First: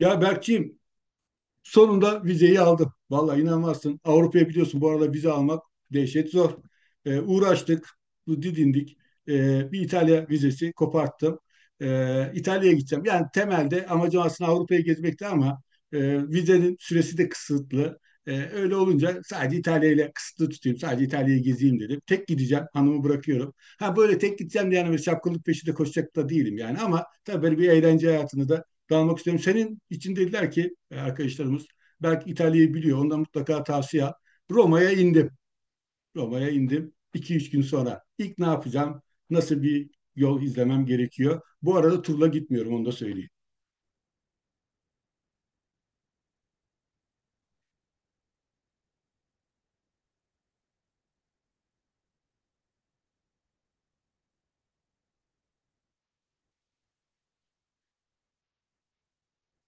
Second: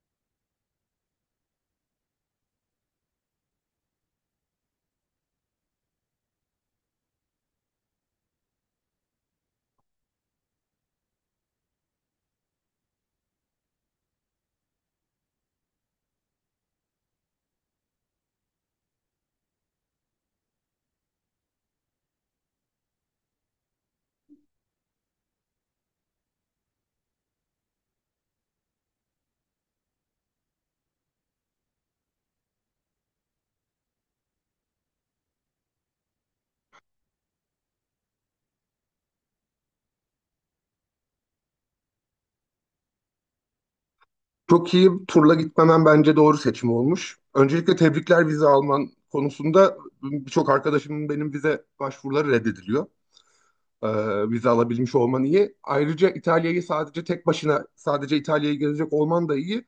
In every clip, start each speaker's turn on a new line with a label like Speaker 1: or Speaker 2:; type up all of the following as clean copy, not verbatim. Speaker 1: Ya Berkçiğim, sonunda vizeyi aldım. Vallahi inanmazsın. Avrupa'ya biliyorsun bu arada vize almak dehşet zor. Uğraştık, bu didindik. Bir İtalya vizesi koparttım. İtalya'ya gideceğim. Yani temelde amacım aslında Avrupa'yı gezmekti ama e, vizenin süresi de kısıtlı. Öyle olunca sadece İtalya ile kısıtlı tutayım. Sadece İtalya'yı gezeyim dedim. Tek gideceğim. Hanımı bırakıyorum. Ha böyle tek gideceğim diye yani böyle şapkınlık peşinde koşacak da değilim yani. Ama tabii böyle bir eğlence hayatını da dalmak istiyorum. Senin için dediler ki arkadaşlarımız belki İtalya'yı biliyor. Ondan mutlaka tavsiye. Roma'ya indim. Roma'ya indim. 2 üç gün sonra. İlk ne yapacağım? Nasıl bir yol izlemem gerekiyor? Bu arada turla gitmiyorum, onu da söyleyeyim.
Speaker 2: Çok iyi turla gitmemen bence doğru seçim olmuş. Öncelikle tebrikler vize alman konusunda birçok arkadaşımın benim vize başvuruları reddediliyor. Vize alabilmiş olman iyi. Ayrıca İtalya'yı sadece tek başına sadece İtalya'yı gezecek olman da iyi.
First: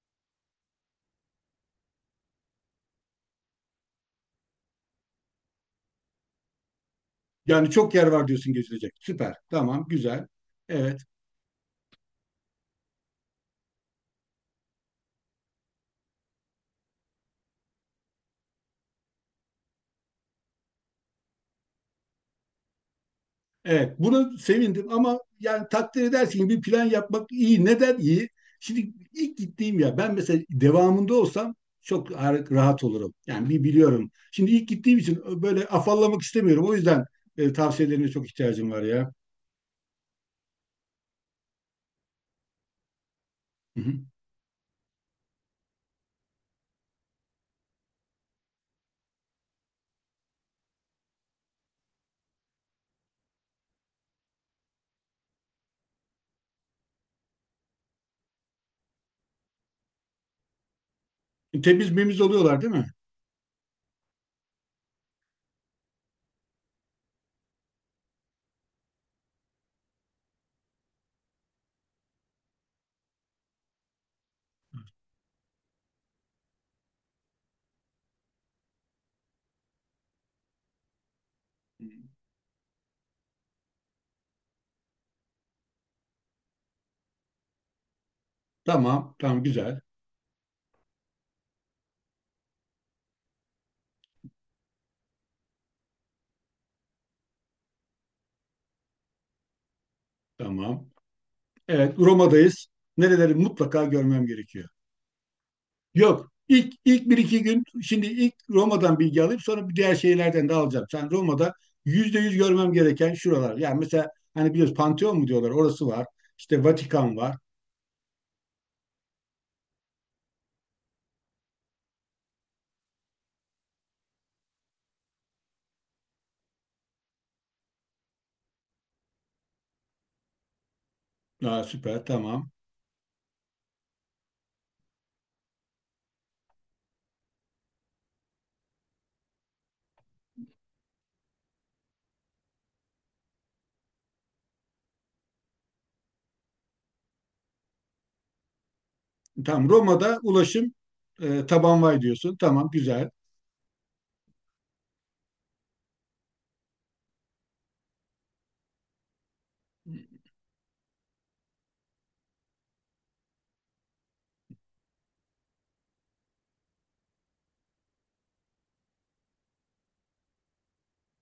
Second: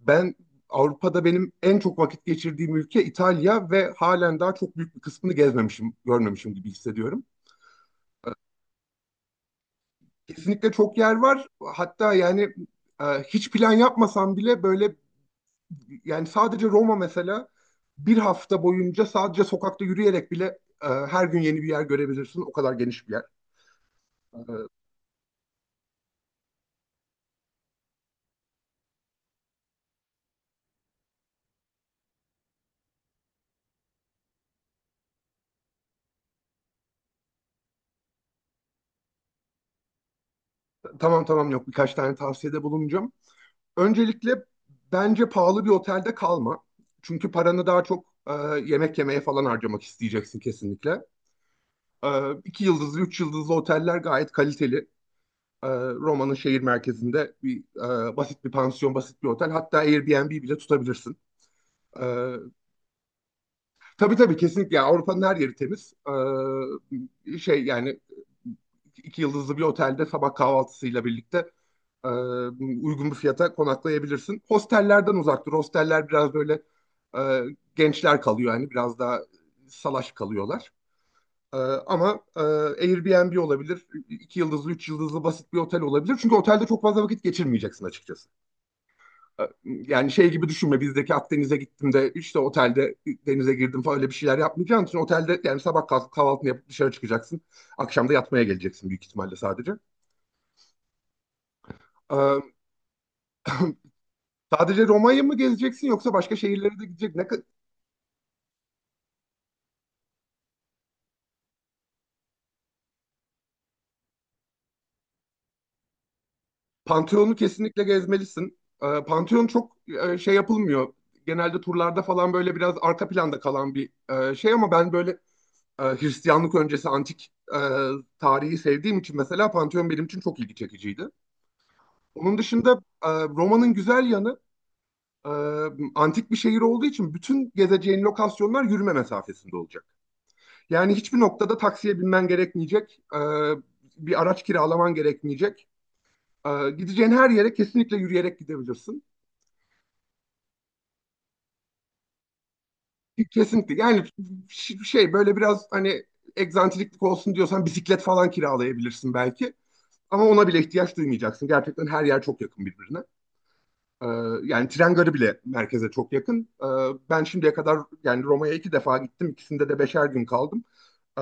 Speaker 2: Ben Avrupa'da benim en çok vakit geçirdiğim ülke İtalya ve halen daha çok büyük bir kısmını gezmemişim, görmemişim gibi hissediyorum.
Speaker 1: Yani çok yer var diyorsun gezilecek. Süper. Tamam. Güzel.
Speaker 2: Kesinlikle çok
Speaker 1: Evet.
Speaker 2: yer var. Hatta yani hiç plan yapmasam bile böyle yani sadece Roma mesela bir hafta boyunca sadece sokakta yürüyerek bile her gün yeni bir yer görebilirsin. O kadar geniş bir yer.
Speaker 1: Evet, bunu sevindim ama yani takdir edersin ki bir plan yapmak iyi. Neden iyi? Şimdi ilk gittiğim ya, ben mesela devamında olsam rahat olurum. Yani bir biliyorum. Şimdi ilk gittiğim için böyle afallamak istemiyorum. O yüzden tavsiyelerine çok ihtiyacım var ya.
Speaker 2: Tamam tamam, yok, birkaç tane tavsiyede bulunacağım.
Speaker 1: Hı
Speaker 2: Öncelikle bence pahalı bir otelde kalma. Çünkü paranı daha çok yemek yemeye falan harcamak isteyeceksin kesinlikle. E, iki yıldızlı, üç yıldızlı oteller gayet kaliteli. E, Roma'nın şehir merkezinde bir basit bir pansiyon, basit bir otel. Hatta Airbnb bile tutabilirsin.
Speaker 1: hı. Temiz
Speaker 2: E,
Speaker 1: memiz oluyorlar değil mi?
Speaker 2: Tabii tabii kesinlikle. Yani Avrupa'nın her yeri temiz. Şey yani iki yıldızlı bir otelde sabah kahvaltısıyla birlikte e, uygun bir fiyata konaklayabilirsin. Hostellerden uzak dur. Hosteller biraz böyle e, gençler kalıyor yani biraz daha salaş kalıyorlar. E, ama e, Airbnb olabilir, iki yıldızlı, üç yıldızlı basit bir otel olabilir. Çünkü otelde çok fazla vakit geçirmeyeceksin açıkçası.
Speaker 1: Tamam, tamam,
Speaker 2: Ee,
Speaker 1: güzel.
Speaker 2: Yani şey gibi düşünme, bizdeki Akdeniz'e gittim de işte otelde denize girdim falan, öyle bir şeyler yapmayacaksın. İçin otelde yani sabah kalk, kahvaltını yapıp dışarı çıkacaksın. Akşam da yatmaya geleceksin büyük ihtimalle sadece.
Speaker 1: Tamam. Evet,
Speaker 2: Ee,
Speaker 1: Roma'dayız. Nereleri mutlaka görmem gerekiyor?
Speaker 2: sadece Roma'yı mı gezeceksin yoksa
Speaker 1: Yok.
Speaker 2: başka
Speaker 1: İlk,
Speaker 2: şehirlere de
Speaker 1: ilk
Speaker 2: gidecek?
Speaker 1: bir iki gün, şimdi ilk Roma'dan bilgi alayım, sonra bir diğer şeylerden de alacağım. Sen Roma'da yüzde yüz görmem gereken şuralar. Yani mesela hani biliyoruz Pantheon mu diyorlar, orası var. İşte Vatikan var.
Speaker 2: Pantheon'u kesinlikle gezmelisin. Pantheon çok şey yapılmıyor. Genelde turlarda falan böyle biraz arka planda kalan bir şey, ama ben böyle Hristiyanlık öncesi antik tarihi sevdiğim için mesela Pantheon benim için çok ilgi çekiciydi.
Speaker 1: Aa, süper,
Speaker 2: Onun
Speaker 1: tamam.
Speaker 2: dışında Roma'nın güzel yanı, e, antik bir şehir olduğu için bütün gezeceğin lokasyonlar yürüme mesafesinde olacak. Yani hiçbir noktada taksiye binmen gerekmeyecek, bir araç kiralaman gerekmeyecek. E, Gideceğin her yere kesinlikle yürüyerek gidebilirsin.
Speaker 1: Tamam, Roma'da ulaşım tabanvay diyorsun. Tamam, güzel.
Speaker 2: Kesinlikle. Yani şey, böyle biraz hani egzantriklik olsun diyorsan bisiklet falan kiralayabilirsin belki. Ama ona bile ihtiyaç duymayacaksın. Gerçekten her yer çok yakın birbirine. Ee, yani tren garı bile merkeze çok yakın. Ben şimdiye kadar yani Roma'ya 2 defa gittim. İkisinde de 5'er gün kaldım. Ee,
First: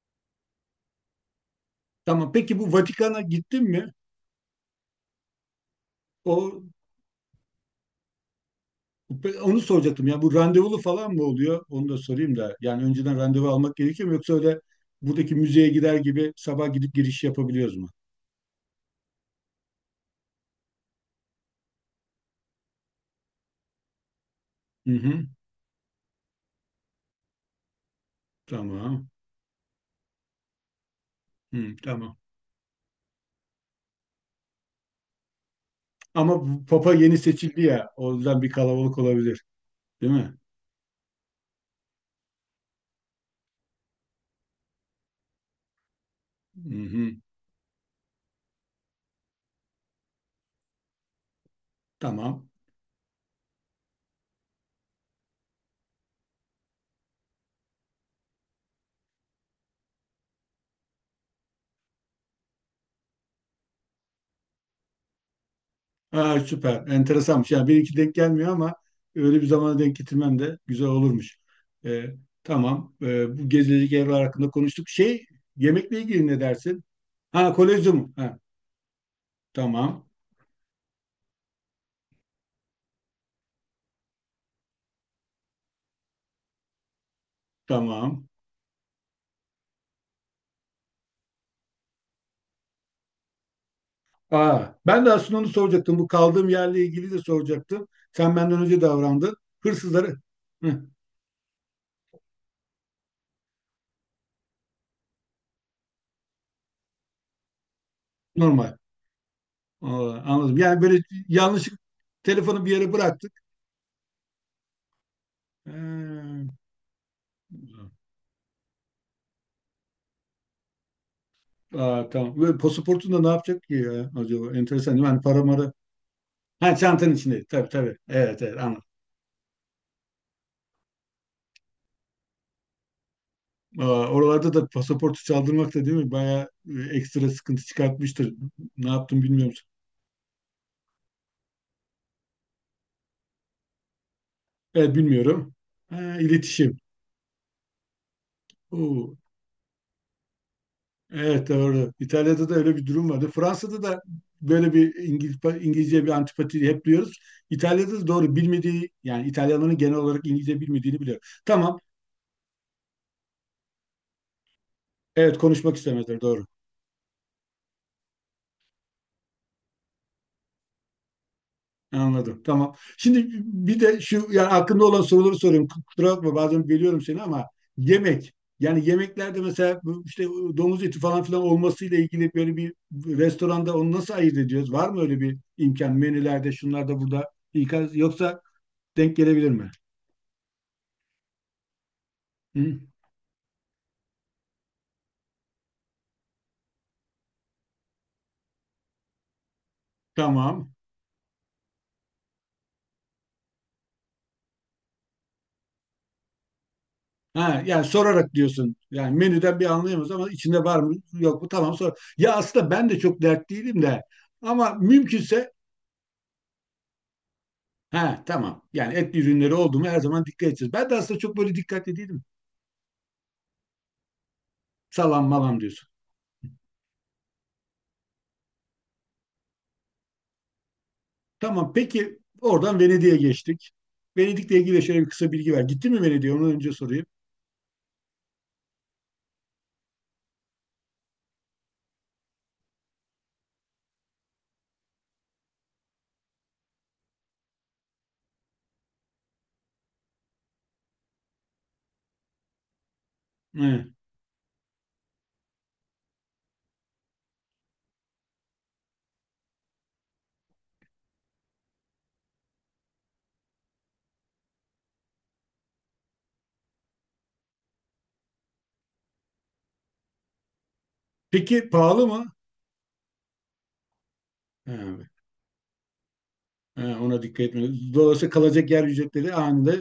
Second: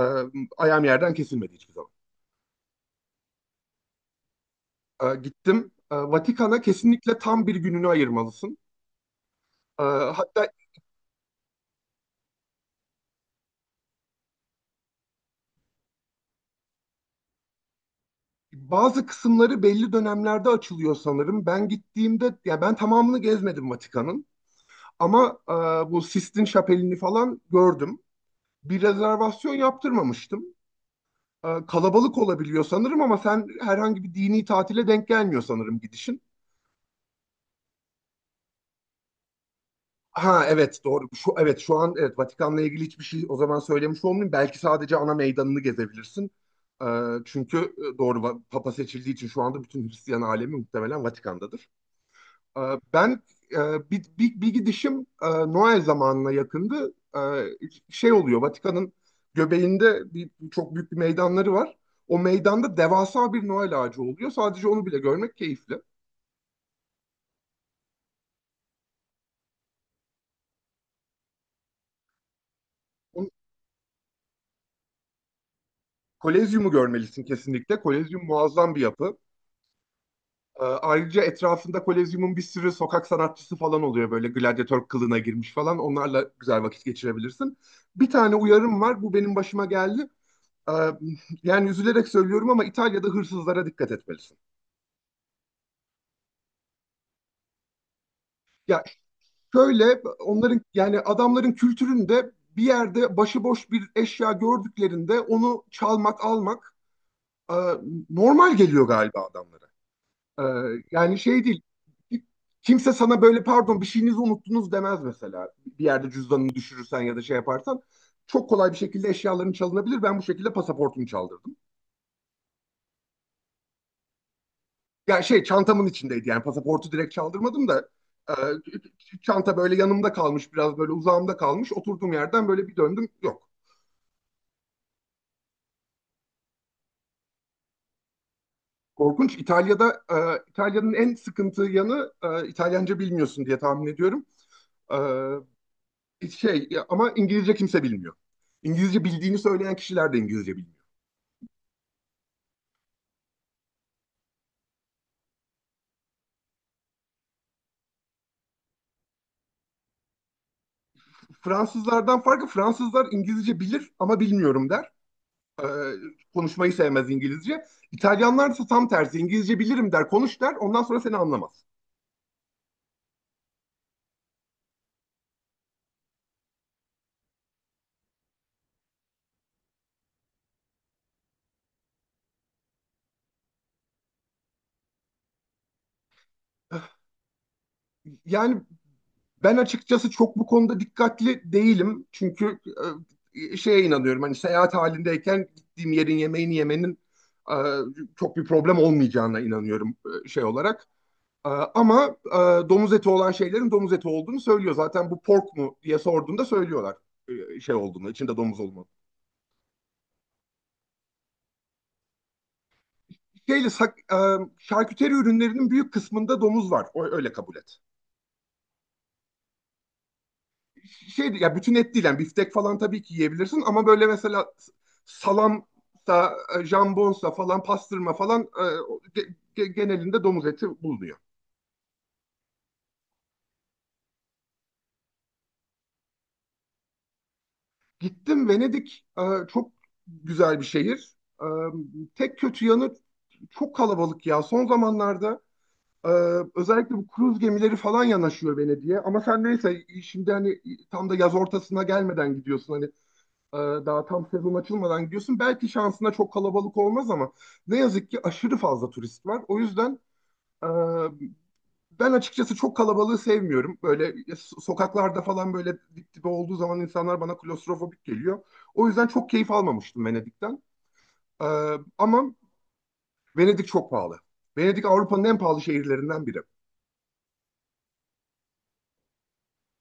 Speaker 2: ayağım yerden kesilmedi hiçbir zaman.
Speaker 1: Tamam, peki bu Vatikan'a gittin mi?
Speaker 2: Gittim. Vatikan'a
Speaker 1: O
Speaker 2: kesinlikle tam bir gününü ayırmalısın.
Speaker 1: Onu
Speaker 2: Ee,
Speaker 1: soracaktım ya, bu
Speaker 2: hatta
Speaker 1: randevulu falan mı oluyor? Onu da sorayım da. Yani önceden randevu almak gerekiyor mu, yoksa öyle buradaki müzeye gider gibi sabah gidip giriş yapabiliyoruz mu?
Speaker 2: bazı kısımları belli dönemlerde açılıyor sanırım. Ben gittiğimde, ya ben tamamını gezmedim Vatikan'ın.
Speaker 1: Hı hı.
Speaker 2: Ama bu Sistine Şapeli'ni falan gördüm. Bir
Speaker 1: Tamam.
Speaker 2: rezervasyon yaptırmamıştım. e,
Speaker 1: Hı, tamam.
Speaker 2: kalabalık olabiliyor sanırım ama sen herhangi bir dini tatile denk gelmiyor sanırım gidişin.
Speaker 1: Ama bu Papa yeni seçildi ya. O yüzden bir kalabalık olabilir. Değil mi?
Speaker 2: Ha evet, doğru. Şu evet, şu an evet, Vatikan'la ilgili hiçbir şey o zaman söylemiş olmayayım. Belki sadece ana meydanını gezebilirsin.
Speaker 1: Hı
Speaker 2: E,
Speaker 1: hı.
Speaker 2: çünkü Papa seçildiği için şu anda bütün Hristiyan alemi muhtemelen Vatikan'dadır.
Speaker 1: Tamam.
Speaker 2: Ee, Ben bir gidişim Noel zamanına yakındı. Şey oluyor, Vatikan'ın göbeğinde çok büyük bir meydanları var. O meydanda devasa bir Noel ağacı oluyor. Sadece onu bile görmek keyifli.
Speaker 1: Aa, süper. Enteresanmış. Yani benimki denk gelmiyor ama öyle bir zamana denk getirmem de güzel olurmuş. Ee, tamam.
Speaker 2: Onu-
Speaker 1: Bu gezilecek evler hakkında konuştuk. Şey, yemekle ilgili ne
Speaker 2: Kolezyumu
Speaker 1: dersin?
Speaker 2: görmelisin
Speaker 1: Ha,
Speaker 2: kesinlikle.
Speaker 1: kolezyum.
Speaker 2: Kolezyum
Speaker 1: Ha,
Speaker 2: muazzam bir yapı.
Speaker 1: tamam.
Speaker 2: Ayrıca etrafında Kolezyum'un bir sürü sokak sanatçısı falan oluyor, böyle gladyatör kılığına girmiş falan. Onlarla güzel vakit geçirebilirsin. Bir
Speaker 1: Tamam.
Speaker 2: tane uyarım var. Bu benim başıma geldi. Ee, yani üzülerek söylüyorum ama İtalya'da hırsızlara dikkat etmelisin.
Speaker 1: Aa, ben de aslında onu soracaktım. Bu kaldığım yerle ilgili de soracaktım. Sen benden önce
Speaker 2: Ya
Speaker 1: davrandın.
Speaker 2: şöyle,
Speaker 1: Hırsızları.
Speaker 2: onların
Speaker 1: Hı,
Speaker 2: yani adamların kültüründe bir yerde başıboş bir eşya gördüklerinde onu çalmak, almak e, normal
Speaker 1: normal.
Speaker 2: geliyor galiba adamlara.
Speaker 1: Aa, anladım.
Speaker 2: Ee,
Speaker 1: Yani böyle
Speaker 2: yani şey değil.
Speaker 1: yanlış, telefonu bir yere
Speaker 2: Kimse sana
Speaker 1: bıraktık.
Speaker 2: böyle pardon, bir şeyinizi unuttunuz demez mesela. Bir yerde
Speaker 1: Ee,
Speaker 2: cüzdanını düşürürsen ya da şey yaparsan çok kolay bir şekilde eşyaların çalınabilir. Ben bu şekilde pasaportumu çaldırdım.
Speaker 1: Aa, tamam. Ve pasaportun da ne yapacak ki ya acaba? Enteresan değil mi? Hani
Speaker 2: Ya
Speaker 1: para
Speaker 2: şey,
Speaker 1: mara.
Speaker 2: çantamın içindeydi yani
Speaker 1: Ha,
Speaker 2: pasaportu
Speaker 1: çantanın
Speaker 2: direkt
Speaker 1: içindeydi. Tabii
Speaker 2: çaldırmadım da
Speaker 1: tabii.
Speaker 2: e,
Speaker 1: Evet evet, anladım.
Speaker 2: çanta böyle yanımda kalmış, biraz böyle uzağımda kalmış, oturduğum yerden böyle bir döndüm, yok.
Speaker 1: Aa, oralarda da pasaportu çaldırmak da değil mi? Bayağı ekstra sıkıntı çıkartmıştır. Ne yaptım
Speaker 2: Korkunç.
Speaker 1: bilmiyorum.
Speaker 2: İtalya'da İtalya'nın en sıkıntı yanı, İtalyanca bilmiyorsun diye tahmin ediyorum.
Speaker 1: Evet, bilmiyorum. Ha,
Speaker 2: Şey
Speaker 1: iletişim.
Speaker 2: ya, ama İngilizce kimse bilmiyor. İngilizce
Speaker 1: Oo.
Speaker 2: bildiğini söyleyen kişiler de İngilizce bilmiyor.
Speaker 1: Evet doğru. İtalya'da da öyle bir durum vardı. Fransa'da da böyle bir İngiliz, İngilizce bir antipati hep duyuyoruz. İtalya'da da doğru, bilmediği, yani İtalyanların genel olarak İngilizce bilmediğini biliyorum. Tamam.
Speaker 2: Fransızlardan farkı, Fransızlar İngilizce bilir ama bilmiyorum der.
Speaker 1: Evet,
Speaker 2: E,
Speaker 1: konuşmak istemezler, doğru.
Speaker 2: konuşmayı sevmez İngilizce. İtalyanlar ise tam tersi, İngilizce bilirim der, konuş der, ondan sonra seni anlamaz.
Speaker 1: Anladım. Tamam. Şimdi bir de şu, yani aklımda olan soruları soruyorum. Kusura bakma, bazen bölüyorum seni ama yemek. Yani yemeklerde mesela bu işte domuz eti falan filan olmasıyla ilgili böyle bir restoranda onu nasıl ayırt ediyoruz? Var mı öyle bir imkan menülerde, şunlarda, burada İkaz- Yoksa
Speaker 2: Yani
Speaker 1: denk gelebilir
Speaker 2: ben
Speaker 1: mi?
Speaker 2: açıkçası çok bu konuda dikkatli değilim. Çünkü
Speaker 1: Hı?
Speaker 2: şeye inanıyorum, hani seyahat halindeyken gittiğim yerin yemeğini yemenin e, çok bir problem olmayacağına inanıyorum şey
Speaker 1: Tamam.
Speaker 2: olarak. Ama domuz eti olan şeylerin domuz eti olduğunu söylüyor. Zaten bu pork mu diye sorduğunda söylüyorlar
Speaker 1: Ha,
Speaker 2: şey
Speaker 1: yani
Speaker 2: olduğunu,
Speaker 1: sorarak
Speaker 2: içinde domuz
Speaker 1: diyorsun.
Speaker 2: olmadığını.
Speaker 1: Yani menüden bir anlayamıyoruz ama içinde var mı yok mu, tamam, sor. Ya aslında ben de çok dert
Speaker 2: Şeyle
Speaker 1: değilim
Speaker 2: sak-
Speaker 1: de
Speaker 2: e,
Speaker 1: ama
Speaker 2: şarküteri
Speaker 1: mümkünse
Speaker 2: ürünlerinin büyük kısmında domuz var. O, öyle kabul et.
Speaker 1: ha tamam. Yani etli ürünleri oldu mu her zaman dikkat edeceğiz. Ben de aslında
Speaker 2: Şey
Speaker 1: çok böyle
Speaker 2: ya, bütün et
Speaker 1: dikkatli
Speaker 2: değil yani,
Speaker 1: değilim.
Speaker 2: biftek falan tabii ki yiyebilirsin ama böyle mesela
Speaker 1: Salam malam
Speaker 2: salam
Speaker 1: diyorsun.
Speaker 2: da jambonsa falan, pastırma falan genelinde domuz eti bulunuyor.
Speaker 1: Tamam, peki oradan Venedik'e geçtik. Venedik'le ilgili şöyle bir kısa bilgi ver. Gitti mi Venedik'e? Onu önce sorayım.
Speaker 2: Gittim Venedik, çok güzel bir şehir. E, Tek kötü yanı çok kalabalık ya. Son zamanlarda e, özellikle bu kruz gemileri falan yanaşıyor Venedik'e. Ama sen neyse, şimdi hani tam da yaz ortasına gelmeden gidiyorsun. Hani Ee,
Speaker 1: He.
Speaker 2: Daha tam sezon açılmadan gidiyorsun. Belki şansına çok kalabalık olmaz ama ne yazık ki aşırı fazla turist var. O yüzden e, ben açıkçası çok kalabalığı sevmiyorum. Böyle sokaklarda falan böyle dip dibe olduğu zaman insanlar bana klostrofobik geliyor. O yüzden çok keyif almamıştım Venedik'ten. Ee,
Speaker 1: Peki pahalı mı?
Speaker 2: Ama Venedik çok pahalı.
Speaker 1: He,
Speaker 2: Venedik Avrupa'nın en pahalı şehirlerinden biri.
Speaker 1: he, ona dikkat etmiyoruz. Dolayısıyla kalacak yer ücretleri anında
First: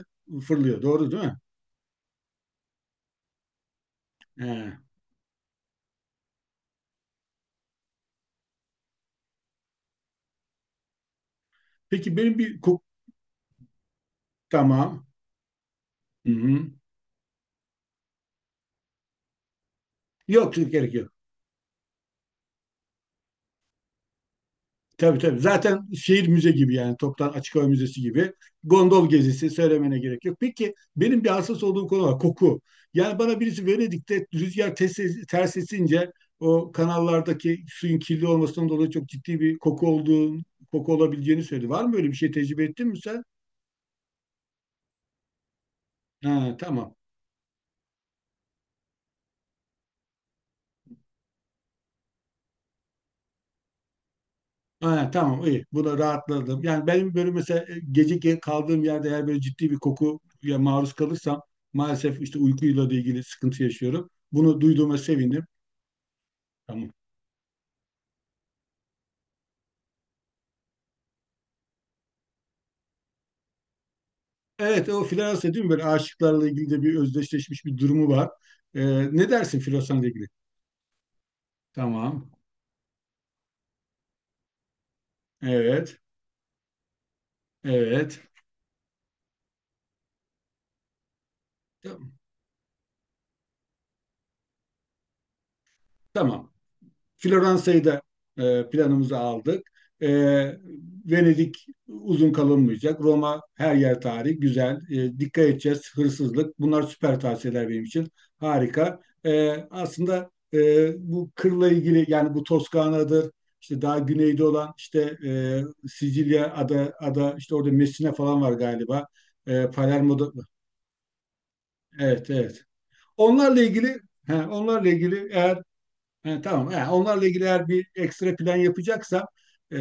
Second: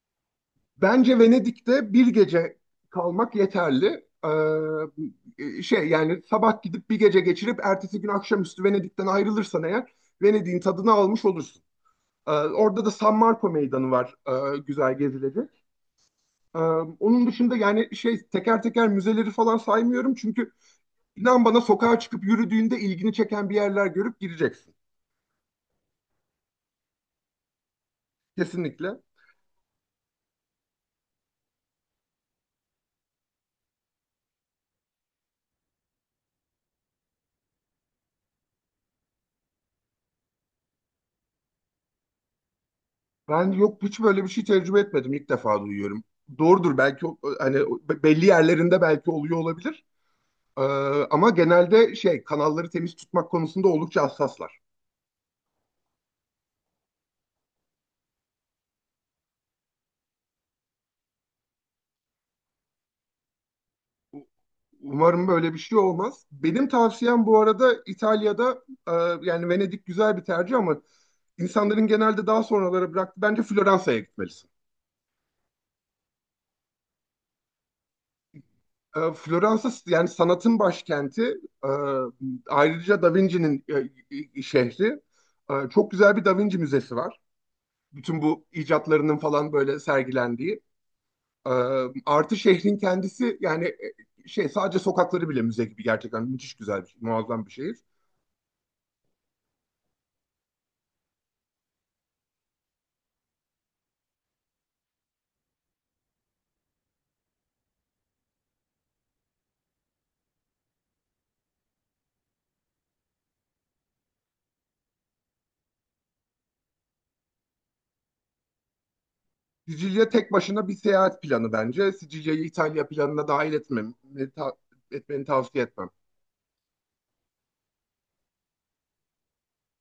Speaker 1: fırlıyor. Doğru
Speaker 2: Bence
Speaker 1: değil mi?
Speaker 2: Venedik'te bir gece kalmak yeterli.
Speaker 1: He.
Speaker 2: Şey yani sabah gidip bir gece geçirip ertesi gün akşamüstü Venedik'ten ayrılırsan eğer, Venedik'in tadını almış olursun.
Speaker 1: Peki
Speaker 2: Ee,
Speaker 1: benim bir kok
Speaker 2: orada da San Marco Meydanı var, güzel
Speaker 1: tamam.
Speaker 2: gezilecek. Ee,
Speaker 1: Hı-hı.
Speaker 2: onun dışında yani şey, teker teker müzeleri falan saymıyorum çünkü
Speaker 1: Yok yok, gerek yok.
Speaker 2: inan bana sokağa çıkıp yürüdüğünde ilgini çeken bir yerler görüp gireceksin.
Speaker 1: Tabii tabii. Zaten şehir müze gibi, yani toptan açık hava müzesi gibi.
Speaker 2: Kesinlikle.
Speaker 1: Gondol gezisi söylemene gerek yok. Peki benim bir hassas olduğum konu var. Koku. Yani bana birisi Venedik'te rüzgar ters, ters esince o kanallardaki suyun kirli olmasından dolayı çok ciddi bir koku olduğunu, koku olabileceğini söyledi. Var mı böyle bir şey, tecrübe ettin mi sen?
Speaker 2: Ben yok, hiç böyle bir şey tecrübe etmedim. İlk defa duyuyorum.
Speaker 1: Ha,
Speaker 2: Doğrudur
Speaker 1: tamam.
Speaker 2: belki, hani belli yerlerinde belki oluyor olabilir. Ee, ama genelde şey, kanalları temiz tutmak konusunda oldukça hassaslar.
Speaker 1: Ha, tamam, iyi. Buna rahatladım. Yani benim böyle mesela kaldığım yerde eğer böyle ciddi bir kokuya maruz kalırsam maalesef işte uykuyla da ilgili sıkıntı yaşıyorum. Bunu duyduğuma
Speaker 2: Umarım
Speaker 1: sevindim.
Speaker 2: böyle bir şey olmaz. Benim
Speaker 1: Tamam.
Speaker 2: tavsiyem bu arada İtalya'da yani Venedik güzel bir tercih ama insanların genelde daha sonralara bıraktı. Bence Floransa'ya gitmelisin.
Speaker 1: Evet, o floresan değil mi? Böyle aşıklarla ilgili de bir özdeşleşmiş bir durumu var. Ee, Ne dersin
Speaker 2: Floransa
Speaker 1: floresanla
Speaker 2: yani
Speaker 1: ilgili?
Speaker 2: sanatın başkenti. E,
Speaker 1: Tamam.
Speaker 2: Ayrıca Da Vinci'nin şehri. Çok
Speaker 1: Evet.
Speaker 2: güzel bir Da Vinci müzesi var.
Speaker 1: Evet.
Speaker 2: Bütün bu icatlarının falan böyle sergilendiği. E,
Speaker 1: Tamam.
Speaker 2: Artı şehrin kendisi yani şey, sadece sokakları bile müze gibi, gerçekten
Speaker 1: Tamam.
Speaker 2: müthiş güzel bir şey, muazzam bir şehir.
Speaker 1: Floransa'yı da planımıza aldık. E, Venedik uzun kalınmayacak. Roma her yer tarih, güzel. E, dikkat edeceğiz, hırsızlık. Bunlar süper tavsiyeler benim için. Harika. Aslında bu kırla ilgili, yani bu Toskana'dır, İşte daha güneyde olan işte Sicilya ada işte orada Messina falan var galiba. E,
Speaker 2: Sicilya
Speaker 1: Palermo'da
Speaker 2: tek başına bir seyahat planı bence.
Speaker 1: evet
Speaker 2: Sicilya'yı
Speaker 1: evet.
Speaker 2: İtalya planına dahil
Speaker 1: Onlarla
Speaker 2: etmem,
Speaker 1: ilgili he,
Speaker 2: ta-
Speaker 1: onlarla
Speaker 2: etmeni
Speaker 1: ilgili eğer
Speaker 2: tavsiye etmem.
Speaker 1: he, tamam. He, onlarla ilgili eğer bir ekstra plan yapacaksam e,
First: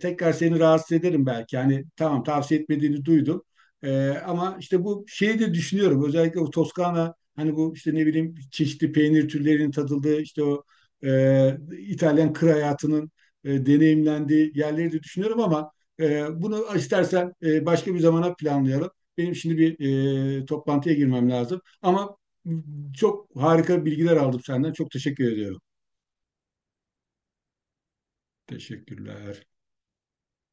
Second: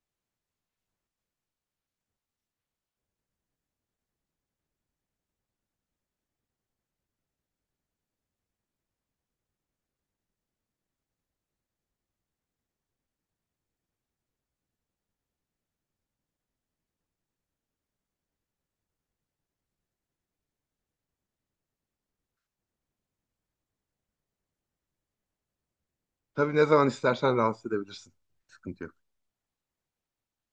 Speaker 1: tekrar seni rahatsız ederim belki. Yani tamam, tavsiye etmediğini duydum. Ama işte bu şeyi de düşünüyorum. Özellikle o Toskana, hani bu işte ne bileyim çeşitli peynir türlerinin tadıldığı işte o İtalyan kır hayatının deneyimlendiği yerleri de düşünüyorum ama bunu istersen başka bir zamana planlayalım. Benim şimdi bir toplantıya girmem lazım. Ama çok harika bilgiler aldım senden. Çok teşekkür ediyorum.
Speaker 2: Tabii, ne zaman istersen rahatsız edebilirsin. Sıkıntı yok.
Speaker 1: Teşekkürler.